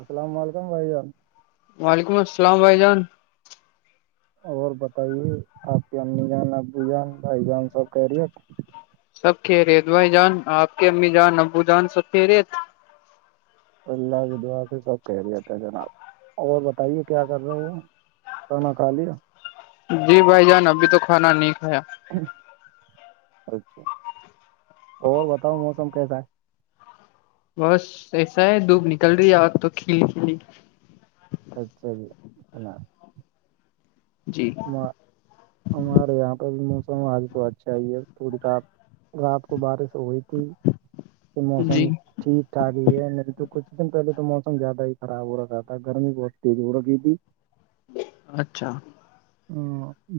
السلام علیکم بھائی جان وعلیکم السلام بھائی جان اور بتائیے آپ کی امی جان ابو جان بھائی جان سب کہ ریٹ سب کھہ رہے تھ بھائی جان آپ کے امی جان ابو جان سب کھی رہے اللہ کےدعا سے سب کہہ دیا تھا جناب اور بتائیے کیا کر رہے ہیں کرنا کا لیا جی بھائی جان ابھی تو کھانا نہیں کھایا اچھا اور بتاؤ موسم کیسا ہے بس ایسا ہے دھوپ نکل رہی آات تو کھیلی کلی اچھا جی ہم ہمارے یہاں پہ بھی موسم آج تو اچھا ہی ہے تھوڑی رات رات کو بارش ہوئی تو جی موسم ٹھیک ٹھاک ہی ہے نہیںری تو کچھ دن پہلے تو موسم زیادہ ہی خراب ہو رہا تھا گرمی بہت تیز ہو رہی تھی اچھا ہ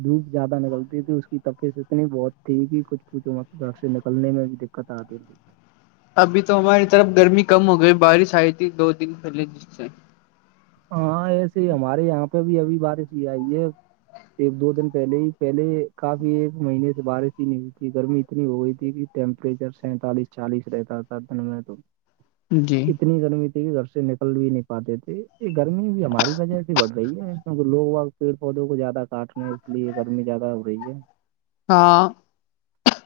دھوپ زیادہ نکلتی تھی اس کی تفیعت اتنی بہت تھی کہ کچھ کچھ مت گھر سے نکلنے میں بھی کتا آ ابھی تو ہماری طرف گرمی کم ہو گئی بارش آئی تھی دو دن پہلے جس سے ہاں ایسے ہی ہمارے یہاں پہ بھی ابھی بارش ہی آئی ہے ایک دو دن پہلے ہی پہلے کافی ایک مہینے سے بارش ہی نکلی تھی گرمی اتنی ہو گئی تھی کہ ٹیمپریچر سینتالیس چالیس رہتا تھا دن میں تو جی اتنی گرمی تھی کہ گھر سے نکل بھی نہیں پاتے تھے یہ گرمی بھی ہماری وجہ سے بڑ رہی ہے کیکہ لوگ پیڑ پودوں کو زیادہ کاٹ رہ میں اس لیے گرمی زیادہ ہو رہی ہے ہاں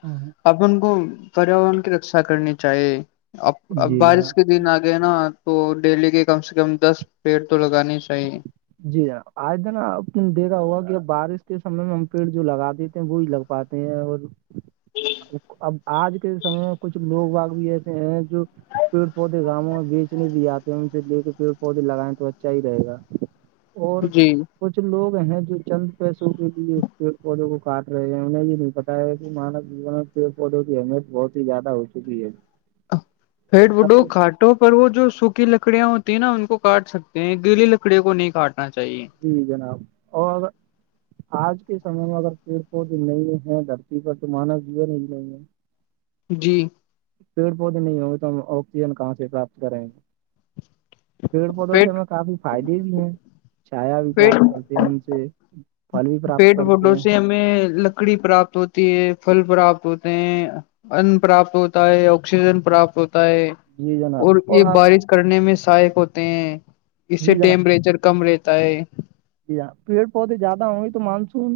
ہاں، اپن کو پریاورن کی رکشا کرنی چاہیے اب ا جی بارش جناب کے دن آ ل نا تو ڈیلی کے کم سے کم دس پیڑ تو لگانے ہی چاہیے جی جنا آج ج نا نے دیکھا ہوگا کہ بارش کے سے میں ہم پیڑ جو لگا دیتے ہیں وہی لگ پاتے ہیں اور اب آج کے سمے میں کچھ لوگ واگ بھی ایسے ہیں جو پیڑ پودے گاؤوں میں بیچنے بھی آتے ہیں ان سے لے کے پیڑ پودے لگائیں تو اچھا ہی رہے گا اور جی کچھ لوگ ہیں جو چند پیسوں کے لیے اس پی والگ کاٹ رہے ہیں انہیں یہ نہیں بتایا کہ مانو جین میں پیڑ پودوں کی اہمیت بہت ہی زیادہ ہو چکی ہے فڈ بڈو اگر کاٹ وں پر وہ جو سوکھی لکڑیاں ہوتی ہیں نا ان کو کاٹ سکتے ہیں گیلی لکڑیوں کو نہیں کاٹنا چاہیے جی جناب اور آج کے سمے میں اگر پیڑ پود نہیں ہے دھرتی کا تو مانو جون ہی نہیں ہے جی پیڑ پودے نہیں ہوں گے تو ہم آکسیجن کہاں سے پراپت کریں گے پیڑ پودوں سے پیٹ ہمیں کافی فائدے بھی ہیں چایا بھی پیٹ پراپت کرتے ہیں ان سے پھل بھی پراپت کرتے ہیں میں لکڑی پراپت ہوتی ہے پھل پراپت ہوتے ہیں ان پراپت ہوتا ہے آکسیجن پراپت ہوتا ہے جی جناب اور یہ آپ بارش کرنے میں سہایک ہوتے ہیں اس سے جی جناب ٹیمپریچر کم رہتے ت جی ہاں پیڑ پودے زیادہ ہوں گی تو مانسون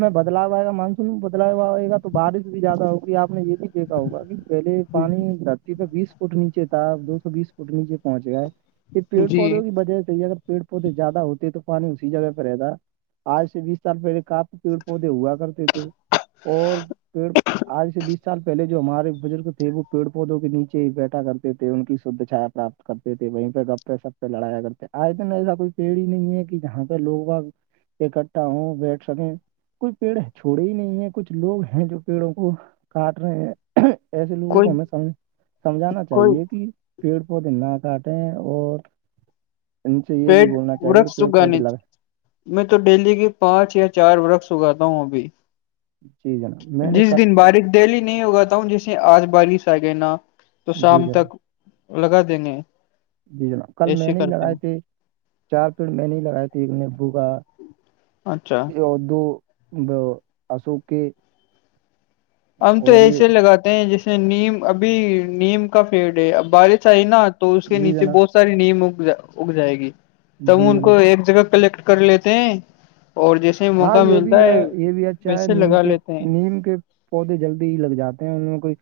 میں بدلاؤ آئے گا مانسون میں بدلاؤ آئے گا تو بارش بھی زیادہ ہوگی آپ نے یہ بھی دیکھا ہوگا پہلے پانی دھرتی پہ بیس فٹ نیچے تھا دو سو بیس فٹ نیچے پہنچ گئے یہ پیڑ جی پودوں کی وجہ سے ہی اگر پیڑ پودے زیادہ ہوتے تو پانی اسی جگہ پہ رہتا آج سے بیس سال پہلے کاپ پیڑ پودے ہوا کرتے تھے اور پھر آج سے بیس سال پہلے جو ہمارے بزرگ تھے وہ پیڑ پودوں کے نیچے ہی بیٹھا کرتے تھے ان کی شدھ چھایا پراپت کرتے تھے وہیں پہ گپ پے سپ پہ لڑایا کرتے آج دن ایسا کوئی پیڑ ہی نہیں ہے کہ جہاں پہ لوگ آگ اکٹھا ہوں بیٹھ سکیں کوئی پیڑ چھوڑے ہی نہیں ہے کچھ لوگ ہیں جو پیڑوں کو کاٹ رہے ہیں ایسے لوگوں کوئی کو ہمیں سمج سمجھانا کوئی چاہیے کہ پیڑ پودے نہ کاٹے اور ان سے یہ بھی بولنا چاہیے پیڑ سگے پودے لگا میں تو ڈیلی کے پانچ یا چار وورق اگاتا ہوں ابھی جی جناب میں نے جس دن کل بارش دہلی نہیں ہوگاتا ہوں جسے آج بارش آ گیا نا تو جی شام جناب تک لگا دیں گے جی جناب کل میں ایسے نے کرتے لڑائے ہیں تھے چار پیڑ میں نے لگائی تھی ان نے بوکا اچھا یہ دو ا اشوک کے ہم تو اور یہ ایسے لگاتے ہیں جیسے نیم ابھی نیم کا فڈ ہے اب بارش آئی نا تو اس کے جی نیچے جناب بہت ساری نیم اگ اگ جائے گی ت جی ان کو جناب ایک جگہ کلیکٹ کر لیتے ہیں اور جیسے ہی ہاں موقع یہ ملتا بھی ہے یہ بھی اچھا ہے ویسے نیم لگا کے لیتے ہیں نیم کے پودے جلدی ہی لگ جاتے ہیں ان میں کوئی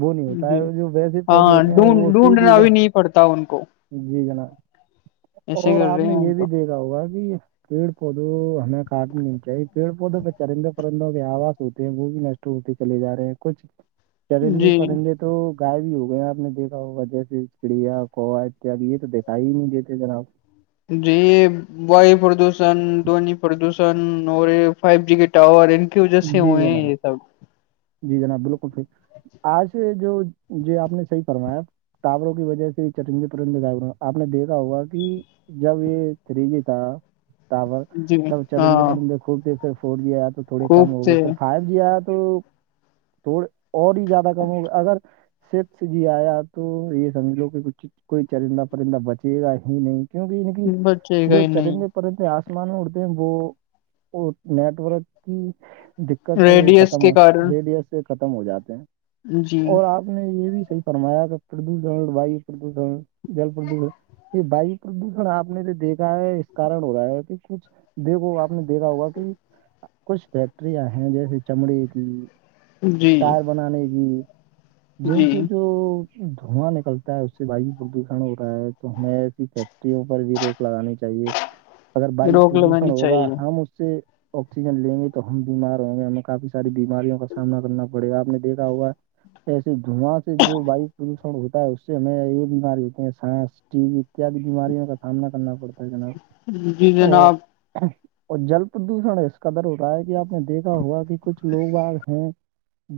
وہ نہیں ہوتا ہے جی جو ویس پودے ہاں ہوتے ہیں وہ ڈھونڈ سوکھ بھی ڈھونڈنا جا نہیں پڑتا ان کو جی جناب ایسے اور کر آپ رہے نے ہیں ہم یہ بھی کو دیکھ جا ہو گا کہ یہ پیڑ پودوں ہمیں کاٹنی چاہیے پیڑ پودوں پ چرندے پرندوں کے آواز ہوتے ہیں وہ بھی نشٹ ہوتے چے جا رہے ہیں کچھ چریندے جی پرندے تو گائےب بھی ہو گئے ہیں آپ نے دیکھا ہو جیسے چڑیا کووا اتیاد یہ تو دکھائی ہی نہیں دیتے نا آپ جی یہ وایو پردوشن دونی پردوشن اور یہ فائیو جی کے ٹاور ان کی وجہ سے جی ہوئے ہیں جناب یہ سب جی جناب بالکل پھر آج جو یہ آپ نے صحیح فمایا تاوروں کی وجہ سے چٹن پن آپ نے دیکھا ہوگا کہ جب یہ تھریجی تھا ٹاور جی تب چرندے ہاں پرندے خوب دیک سر فور جی آیا تو تھوڑے خوب کم ہو گئے سے سر فائیو جی آیا تو توڑ اور ہی زیادہ کم ہوگا اگر سفس جی آیا تو یہ سمجھ لو کہ کچھ کوئی چرندہ پرندہ بچے گا ہی نہیں کیونکہ ان کی بچے جو گئے نہیں چرند پتے آسمان میں اڑتے ہیں وہ نیٹورک کی دقت سے وہ ریڈی ایس ختم کے ہو کارن سے ختم ہو جاتے ہیں جی اور آپ نے یہ بھی صی فرمایا کہ پردوشن لڑائی پردوشن جل پردوشن یہ وایو پردوشن آپ نے جو دیکھا ہے اس کارن ہو رہا ہے کہ کچھ دیکھو آپ نے دیکھا ہوگا کہ کچھ فیکٹریاں ہیں جیسے چمڑی کی جی ٹائر بنانے کی جن جی سے جو دھواں نکلتا ہے اس سے بھائی پردوشن ہو رہا ہے تو ہمیں ایسی فیکٹریوں پر بھی روک لگانی چاہیے اگر وایو روک پردوشن لگانی ہوگا چاہیے ہم اس سے آکسیجن لیں گے تو ہم بیمار ہوں گے ہمیں کافی ساری بیماریوں کا سامنا کرنا پڑے گا آپ نے دیکا ہوا ایسے دھواں سے جو واو پردوشن ہوتا ہے اس سے ہمیں یہ بیمار ہوتے ہیں سانس ٹی احتیاد بیماریوں کا سامنا کرنا پڑتا ہے جناب جی اور جناب اور جل پردوشن اس قدر ہو رہا ہے کہ آپ نے دیکھا ہوا کہ کچھ لوار ہیں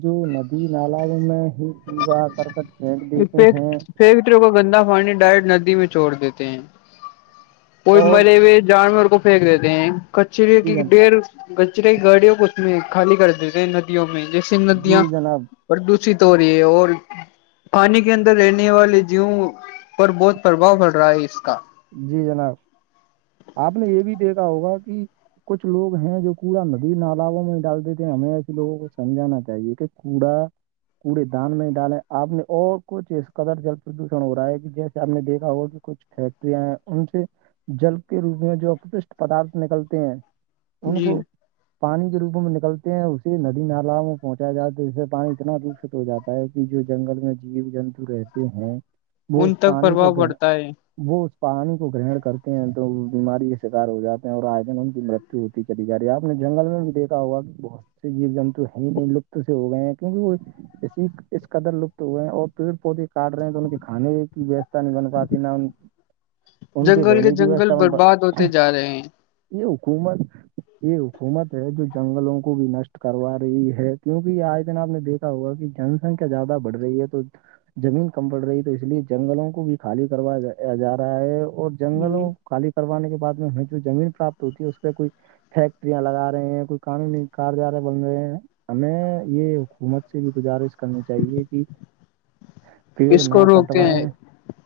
جو ندی نال میں ہی پگا کر کر کیھینک دیتے ہیں پتروں کا گندا پانی ڈائریکٹ ندی میں چھوڑ دیتے ہیں کوئی اور مرے ہوئے جانور کو پھینک دیتے ہیں کچری جی کی جناب ڈھیر کچرے گاڑیوں کو اس میں خالی کر دیتے ہیں ندیوں میں جیسے ندیاں جی جناب پردوشت ہو رہی ہے اور پانی کے اندر رہنے والے جیوں پر بہت پرباؤ پڑ رہا ہے اس کا جی جناب آپ نے یہ بھی دیکھا ہوگا کہ کچھ لوگ ہیں جو کوڑا ندی نالوں میں ڈال دیتے تھے ہمیں ایسے لوگوں کو سمجھانا چاہیے کہ کوڑا کوڑے دان میں ڈالے آپ نے اور کچھ اس قدر جل پردوشن ہو رہا ہے کہ جیسے آپ نے دیکا ہو کہ کچھ فیکٹریاں ہیں ان سے جل کے روپ میں جو اپکشٹ پدارت نکلتے ہیں ان جی کو پانی کے روپ میں نکلتے ہیں اسے ندی نال میں پہنچایا جاتا ہے جس سے پانی اتنا ہو جاتا ہے کہ جو جنگل میں جیو جنتو رہتے ہیں وہ اس پانی کو گ ج وہ اس پانی کو گرہن کرتے ہیں تو وہ بیماری کے شکار ہو جاتے ہیں اور آئے دن ان کی مرت وتی کےدیکاری ہےپ نے جنگل میں بھی دیکا ہوا کہ بہت سے جیو جنت ہے ہی نہیں لطت سے ہو گئے ہیں کیونک وہ اسی اس قدر لپت ہوئے ہیں اور پیڑ پودے کاٹ رہے ہیں تو ان کے کھانے کی ویوستھا نہیں بن پاتی نہ ان کی جنگل کے رہنیتی جنگل ویوھا برباد پر ہوتے جا رہے یہ حکومت یہ حکومت ہے جو جنگلوں کو بھی نشٹ کروا رہی ہے کیونکہ یہ آئے دن آپ نے دیکھ ہوا کہ جن سنکھیا زیادہ بڑ رہی ہے تو زمین کم پڑ رہی ہے تو اس لیے جنگلوں کو بھی خالی کروایا جا رہا ہے اور ہیں جنگلوں خالی کروانے کے بع میں ہمیں جو زمین پراپت ہوتی ہے اس پہ کوئی فیکٹریاں لگا رہے ہیں کوئی قانونی کار جارے بن رہے ہیں ہمیں یہ حکومت سے بھی گزارش کرنی چاہیے کہ پیڑ اس نہ کو روکتے ہیں کٹوائےیں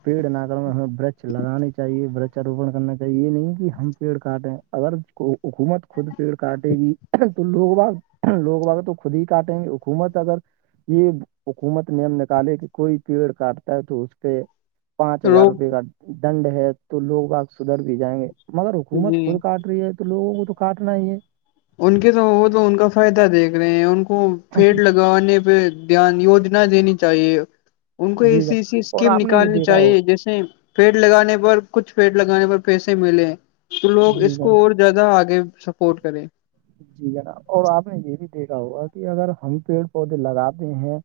پیڑ نہ ہمیں برچ لگانی چاہیے برچاروپن کرنا چاہیے یہ نہیں کہ ہم پیڑ کاٹیں اگر حکومت خود پیڑ کاٹے گی تو لوگ باغ لوگ بگ تو خود ہی کاٹیں گے حکومت اگر یہ حکومت نے ہم نکالے کہ کوئی پیڑ کاٹتا ہے تو اس پہ پانچ ہزار روک روپئے کا دنڈ ہے تو لوگ باگ سدھر بھی جائیں گے مگر حکومت جی خود کاٹ رہ ہے تو لوگوں کو تو کاٹنا ہی ہے ان کے تو وہ تو ان کا فائدہ دیکھ رہے ہیں ان کو پیڈ لگ گنے پہ دھیان یجنا دینی چاہیے ان کو جی ایسی ایسی جناب اور اسکیم آپ نے یہ نکالنی دیکھا چاہیے ہوگا جیسے پیڑ لگانے پر کچھ پیڑ لگانے پر پیسے ملے تو لوگ جی اس کو جناب اور زیادہ آگ سپورٹ کرے جییک ہے نا اور آپ نے یہ بھی دیک ہوگا کہ اگر ہم پیڑ پودے لگاتے ہیں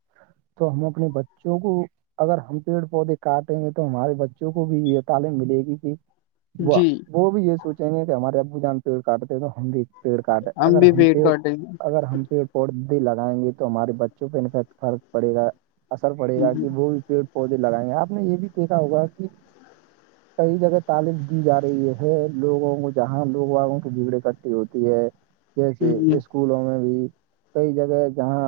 تو ہم اپنے بچوں کو اگر ہم پیڑ پودے کاٹے ہیں تو ہمارے بچوں کو بھی یہ تعلیم ملے گی کہ وہ جی وہ بھی یہ سوچیں گے کہ ہمارے ابو جان پیڑ کاٹتے تو ہم بھی کاٹ اگر بھی ہم پیڑ کاٹیں گے اگر ہم پیڑ بھی لگائیں گی تو ہمارے بچوں پہ انفیکٹ فرق پڑے گا اثر پڑے گا کہ وہ بھی پی پودے لگائے ہیں آپ نے یہ بھی دیکھا ہوگا کہ کئی جگہ تعلیم دی جا رہی ہے لوگوں کو جہاں لوگ واگوں کے بگڑے کے ہوتے ہیں ہے جیسے جی اسکولوں میں بھی کئی جگہ جہاں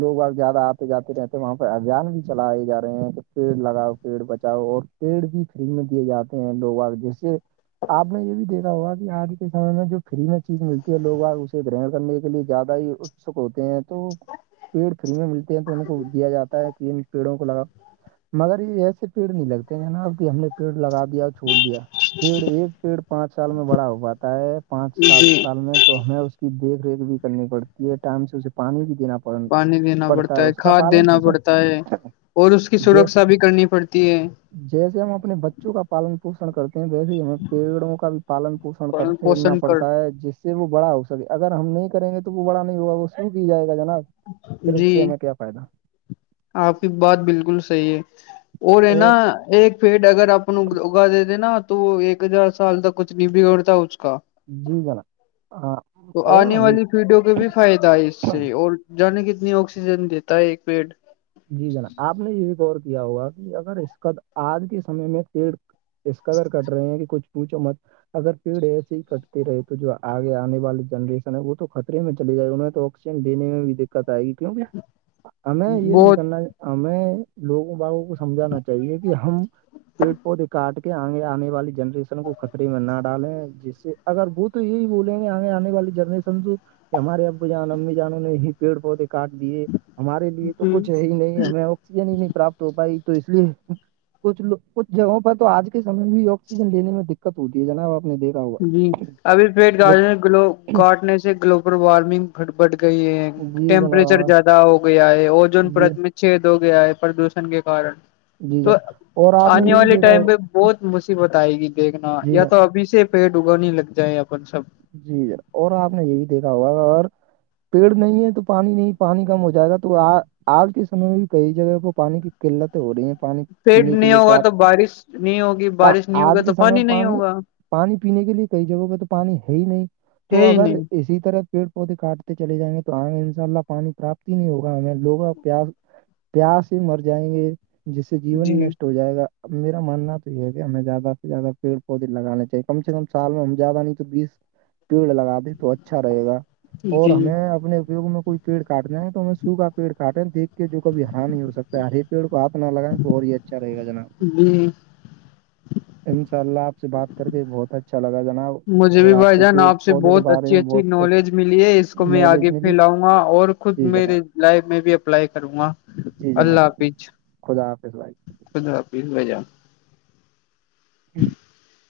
لوگ اب زیادہ آتے جاتے رہتے وہاں پر ابھیان بھی چلائے جا رہے ہیں کہ پیڑ لگاؤ پیڑ بچاؤ اور پیڑ بھی فری میں دیے جاتے ہیں لوگ اب جیسے آپ نے یہ بھی دیکھا ہوگا کہ آج کے سے میں جو فری میں چیز ملتی ہے لوگ ا اسے گرن کرنے کے لیے زیادہ ہی اتسک ہوتے ہیں تو پیڑ فری میں ملتے ہیں تو ان کو دیا جاتا ہے کہ پیڑوں کو لگا مگر یہ ایسے پیڑ نہیں لگتے ہیں ن نا اب کہ ہم نے پیڑ لگا دیا اور چھوڑ دیا پیڑ یہ پیڑ پانچ سال میں بڑا ہو پاتا ہے پانچ سال جی میں تو ہمیں اس کی دیکھ ریکھ بھی کرنی پڑتی ہے ٹائم سے اسے پانی بھی دینا پڑتا پڑ پانی دینا پڑتا ہے اس کا کھاد پالن دینا پوشن پڑتا ہے اور اس کی جے سرکشا بھی کرنی پڑتی ہے جیسے ہم اپنے بچوں کا پالن پوشن کرتے ویسے ہی ہمیں پیڑوں کا بھی پالن پوشن کرتےنا پوشن کر پڑتا ہے جس سے وہ بڑا ہو سکے اگر ہم نہیں کریں گے تو وہ بڑا نہیں ہوگا وہ سو کی جائے گا جناب پھر اس سے جی ہمیں کیا فائدہ آپ کی بات بالکل صحی ہے اور ہے نا ایک پیڈ اگر اپپ اگا د د نا تو وہ ایک ہزار سال تک کچھ نہیں بگڑتا اس کا جی جناب ہاں تو اور آنے والی ہم پیڑوں کو بھی فائدہ ہے اس سے اور جانے کتنی آکسیجن دیتا ہے ایک بیڈ جی جناب آپ نے یہ بھی غور کیا ہوگا کہ اگر اس کا آج کے سمے میں پیڑ اس قدر کرٹ رہے ہیں کہ کچھ پوچھو مت اگر پیڑ ایسے ہی کٹتی رہے تو جو آگے آنے والی جنریشن ہے وہ تو خطرے میں چلی جائے ان میں تو دینے میں بھی دقت آئے گی کیوں ہمیں یہ نہیں بہت کرنا ہمیں لوگوں بگوں کو سمجھانا چاہیے کہ ہم پیڑ پودے کاٹ کے آگے آنے والی جنریشن کو خطرے میں نہ ڈالیں جس سے اگر وہ تو یہی بولیں گے آ آنے والی جنریشن جو کہ ہمارے ابو جان امی جانوں نے ہی پیڑ پودے کاٹ دیے ہمارے لیے تو کچھ ہے ہی نہیں ہمیں آکسیجن ہی نہیں پراپت ہو پائی تو اس لیے کچھ کچھ جگہوں پر تو آج کے سے بھی آکسیجن لینے میں دقت ہوتی ہے جنا وہ اپنے د جی ابھی پیٹ گاڑ میں کاٹنے سے گلوبل وارمنگ بٹ گئی ہے جی جناب ٹیمپریچر ہاں زیادہ ہو گیا ہے اوجون جی پرت میں چھید ہو گیا ہے پردوشن کے کارن جی تو جناب اور آپ نے آنے یہ بھی والے دیکھا ٹائم ہو پہ بہت مصیبت آئے گی دیکھنا جی یا جناب تو ابھی سے پیٹ اگا نہیں لگ جائےیں اپن سب جیر اور آپ نے یہ بھی دیکھا ہوگا اور پیڑ نہیں ہے تو پانی نہیں پانی کم ہو جائے گا تو آج کے سم میں بھی کئی جگہ کو پانی کی کیلا تو ہو رہی ہیں پانی پیٹ پینے کے نہیں لیے ہوگا تو پرپت بارش نہیں ہوگی بارش نہیں آج ہوگا تو کے سمے نہیں پانی ہوگا پانی پینے کے لیے کئی جگہوں پہ تو پانی ہے ہی نہیں تو ہے ہی اگر نہیں اسی طرح پیڑ پودے کاٹتے چل جائیں گے تو آئ گے انشاء اللہ پانی پراپت ہی نہیں ہوگا ہمیں لوگ پیاس پیاس ہی مر جائیں گے جس سے جیون ہی جی نشٹ ہو جائے گا اب میرا ماننا تو یہ ہے کہ ہمیں زیادہ سے زیادہ پیڑ پودے لگانے چاہیے کم سے کم سال میں ہم زیادہ نہیں تو بیس پیڑ لگا د تو اچھا رہے گا جی اور ہمیں اپنے اپیوگ میں کوئی پیڑ کاٹنے ہے تو ہمیں سو کا پیڑ کاٹے دیک کے جو کبھی ہرا نہیں ہو سکتا ہے ہرے پیڑ کو آپ نہ لگائیں تو اور یہ چارا یہ گ جنا جی انشاء اللہ آپ سے بات کر کے بہت اچھا لگا جناب مجھے اور بھی آپ سے- بھائی جان پیڑ آپ سے پودوں کے بہت بارے اچھی میں اچھی بہت کچھ نالج ملی ہے اس کو میں نالج آگے ملی پھیلاؤں گا اور خود جی جناب میرے- میں بھی اپلائی کروں گا جی اللہ جناب حافظ خدا حافظ بھائی- خد آپ ب جا ہوں